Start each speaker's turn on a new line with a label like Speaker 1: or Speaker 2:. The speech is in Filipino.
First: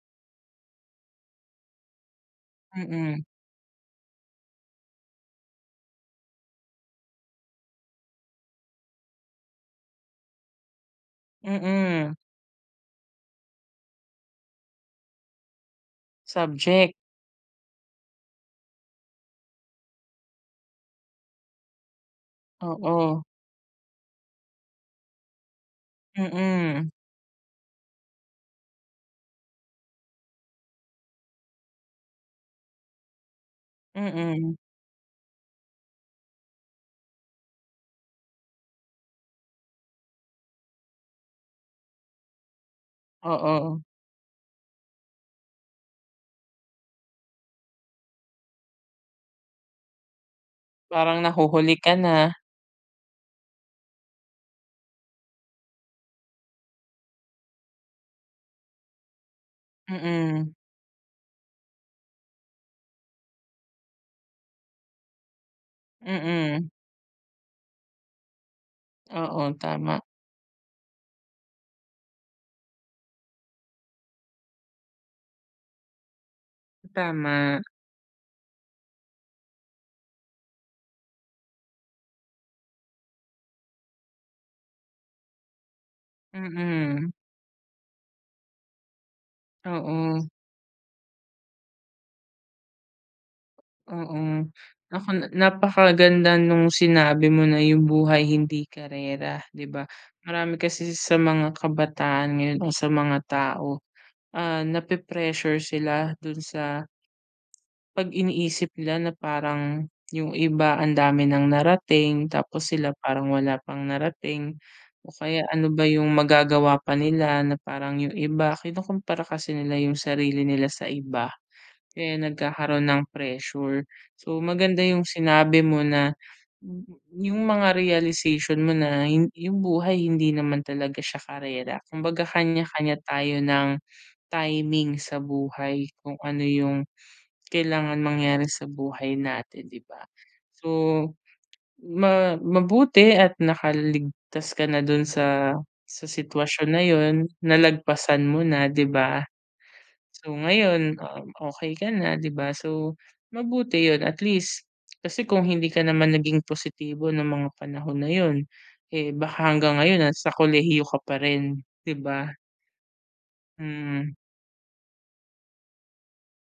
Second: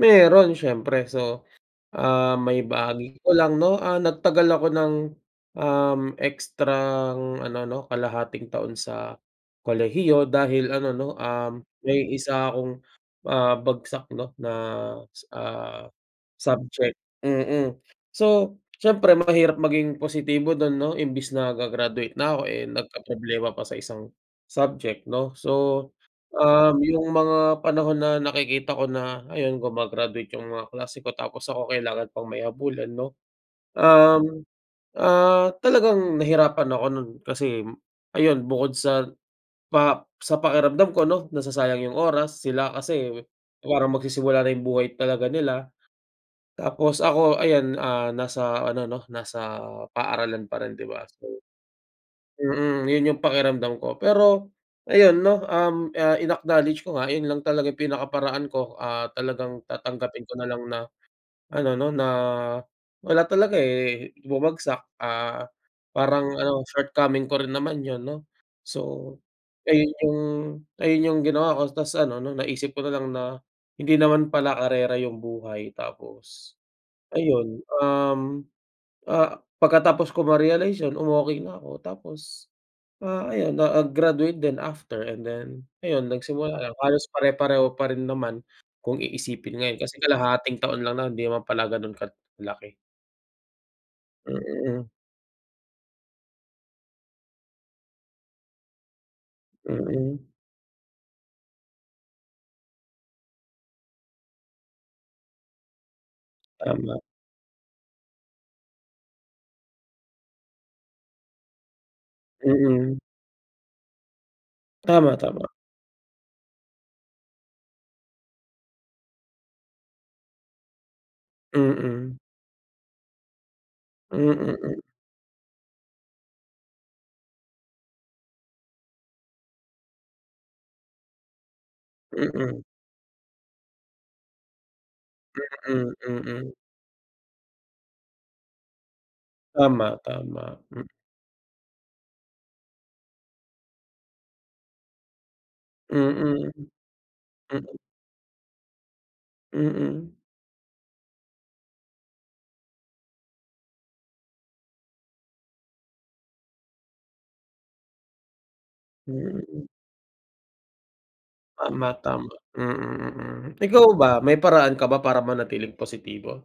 Speaker 1: Meron siyempre. So, ah, maibahagi
Speaker 2: Mm.
Speaker 1: ko lang, 'no, ah, nagtagal ako ng, um, ekstrang ano, 'no, kalahating taon sa kolehiyo dahil ano, 'no, um, may
Speaker 2: Mm.
Speaker 1: isa akong, ah, bagsak, 'no, na s na
Speaker 2: Subject.
Speaker 1: subject. Mm. So, siyempre mahirap maging positibo dun, 'no, imbes na ga-graduate na ako eh,
Speaker 2: Oo.
Speaker 1: nagkaproblema pa sa isang subject, 'no. So, um,
Speaker 2: Mm.
Speaker 1: yung mga panahon na nakikita ko na, ayun, guma-graduate yung mga kaklase ko tapos ako kailangan pang may habulin, 'no. Um,
Speaker 2: Mm.
Speaker 1: ah, talagang nahirapan ako nun kasi ayun bukod sa pa sa pakiramdam ko 'no, nasasayang yung oras. Sila kasi
Speaker 2: Oo.
Speaker 1: parang magsisimula na yung buhay talaga nila. Tapos ako ayan, ah, nasa ano 'no, nasa paaralan pa rin di ba?
Speaker 2: Parang
Speaker 1: So
Speaker 2: nahuhuli ka na.
Speaker 1: mhm, yun yung pakiramdam ko. Pero ayun, 'no, um, ah, in-acknowledge ko nga, yun lang talaga pinakaparaan ko. Ah, talagang tatanggapin ko na
Speaker 2: Mm.
Speaker 1: lang na ano, 'no, na, ah, wala talaga eh, bumagsak, ah, parang ano
Speaker 2: Mm.
Speaker 1: shortcoming ko rin naman yun, 'no. So
Speaker 2: Oo,
Speaker 1: ayun,
Speaker 2: tama.
Speaker 1: yung ayun yung ginawa ko tapos ano 'no, naisip ko na lang na, hindi naman pala karera yung buhay. Tapos, ayun,
Speaker 2: Tama.
Speaker 1: um, ah, pagkatapos ko ma-realize yun umokey na ako. Tapos, ah, ayun na ag graduate din after and then ayun, nagsimula lang halos
Speaker 2: Mm.
Speaker 1: pare-pareho pa rin naman kung iisipin ngayon kasi
Speaker 2: Oo.
Speaker 1: kalahating taon lang nun, hindi naman pala ganun kalaki.
Speaker 2: Oo.
Speaker 1: Mm.
Speaker 2: Naku na napakaganda nung sinabi mo na yung buhay hindi karera, di ba?
Speaker 1: Mm.
Speaker 2: Marami kasi sa mga kabataan ngayon o sa mga tao, ah, nape-pressure sila dun sa
Speaker 1: Tama.
Speaker 2: 'pag iniisip nila na parang yung iba ang dami ng narating, tapos sila
Speaker 1: Mm.
Speaker 2: parang wala pang narating, o
Speaker 1: Tama,
Speaker 2: kaya
Speaker 1: tama.
Speaker 2: ano ba yung magagawa pa nila na parang yung iba kinukompara kasi nila yung sarili nila sa iba kaya
Speaker 1: Mm.
Speaker 2: nagkakaroon ng pressure.
Speaker 1: Mm,
Speaker 2: So
Speaker 1: hmm.
Speaker 2: maganda yung sinabi mo na, yung mga realization mo na yu yung buhay hindi naman talaga siya karera. Kumbaga
Speaker 1: Mm.
Speaker 2: kanya-kanya tayo ng timing sa buhay
Speaker 1: Mm,
Speaker 2: kung ano
Speaker 1: mm.
Speaker 2: yung kailangan mangyari sa buhay natin, di
Speaker 1: Tama,
Speaker 2: ba?
Speaker 1: tama.
Speaker 2: So,
Speaker 1: Hmm.
Speaker 2: ma mabuti at nakaligtas ka na dun sa sa
Speaker 1: Mm.
Speaker 2: sitwasyon na yun
Speaker 1: Mm.
Speaker 2: nalagpasan mo na, di ba?
Speaker 1: Mm.
Speaker 2: So ngayon, ah, okey ka na, di ba? So, mabuti yun at least, kasi kung hindi ka naman naging positibo ng mga panahon na yun, eh baka
Speaker 1: Mm.
Speaker 2: hanggang ngayon nasa kolehiyo ka pa rin,
Speaker 1: Tama,
Speaker 2: di ba?
Speaker 1: tama. Mm, mm. Ikaw ba,
Speaker 2: Mm.
Speaker 1: may paraan ka ba para manatiling positibo?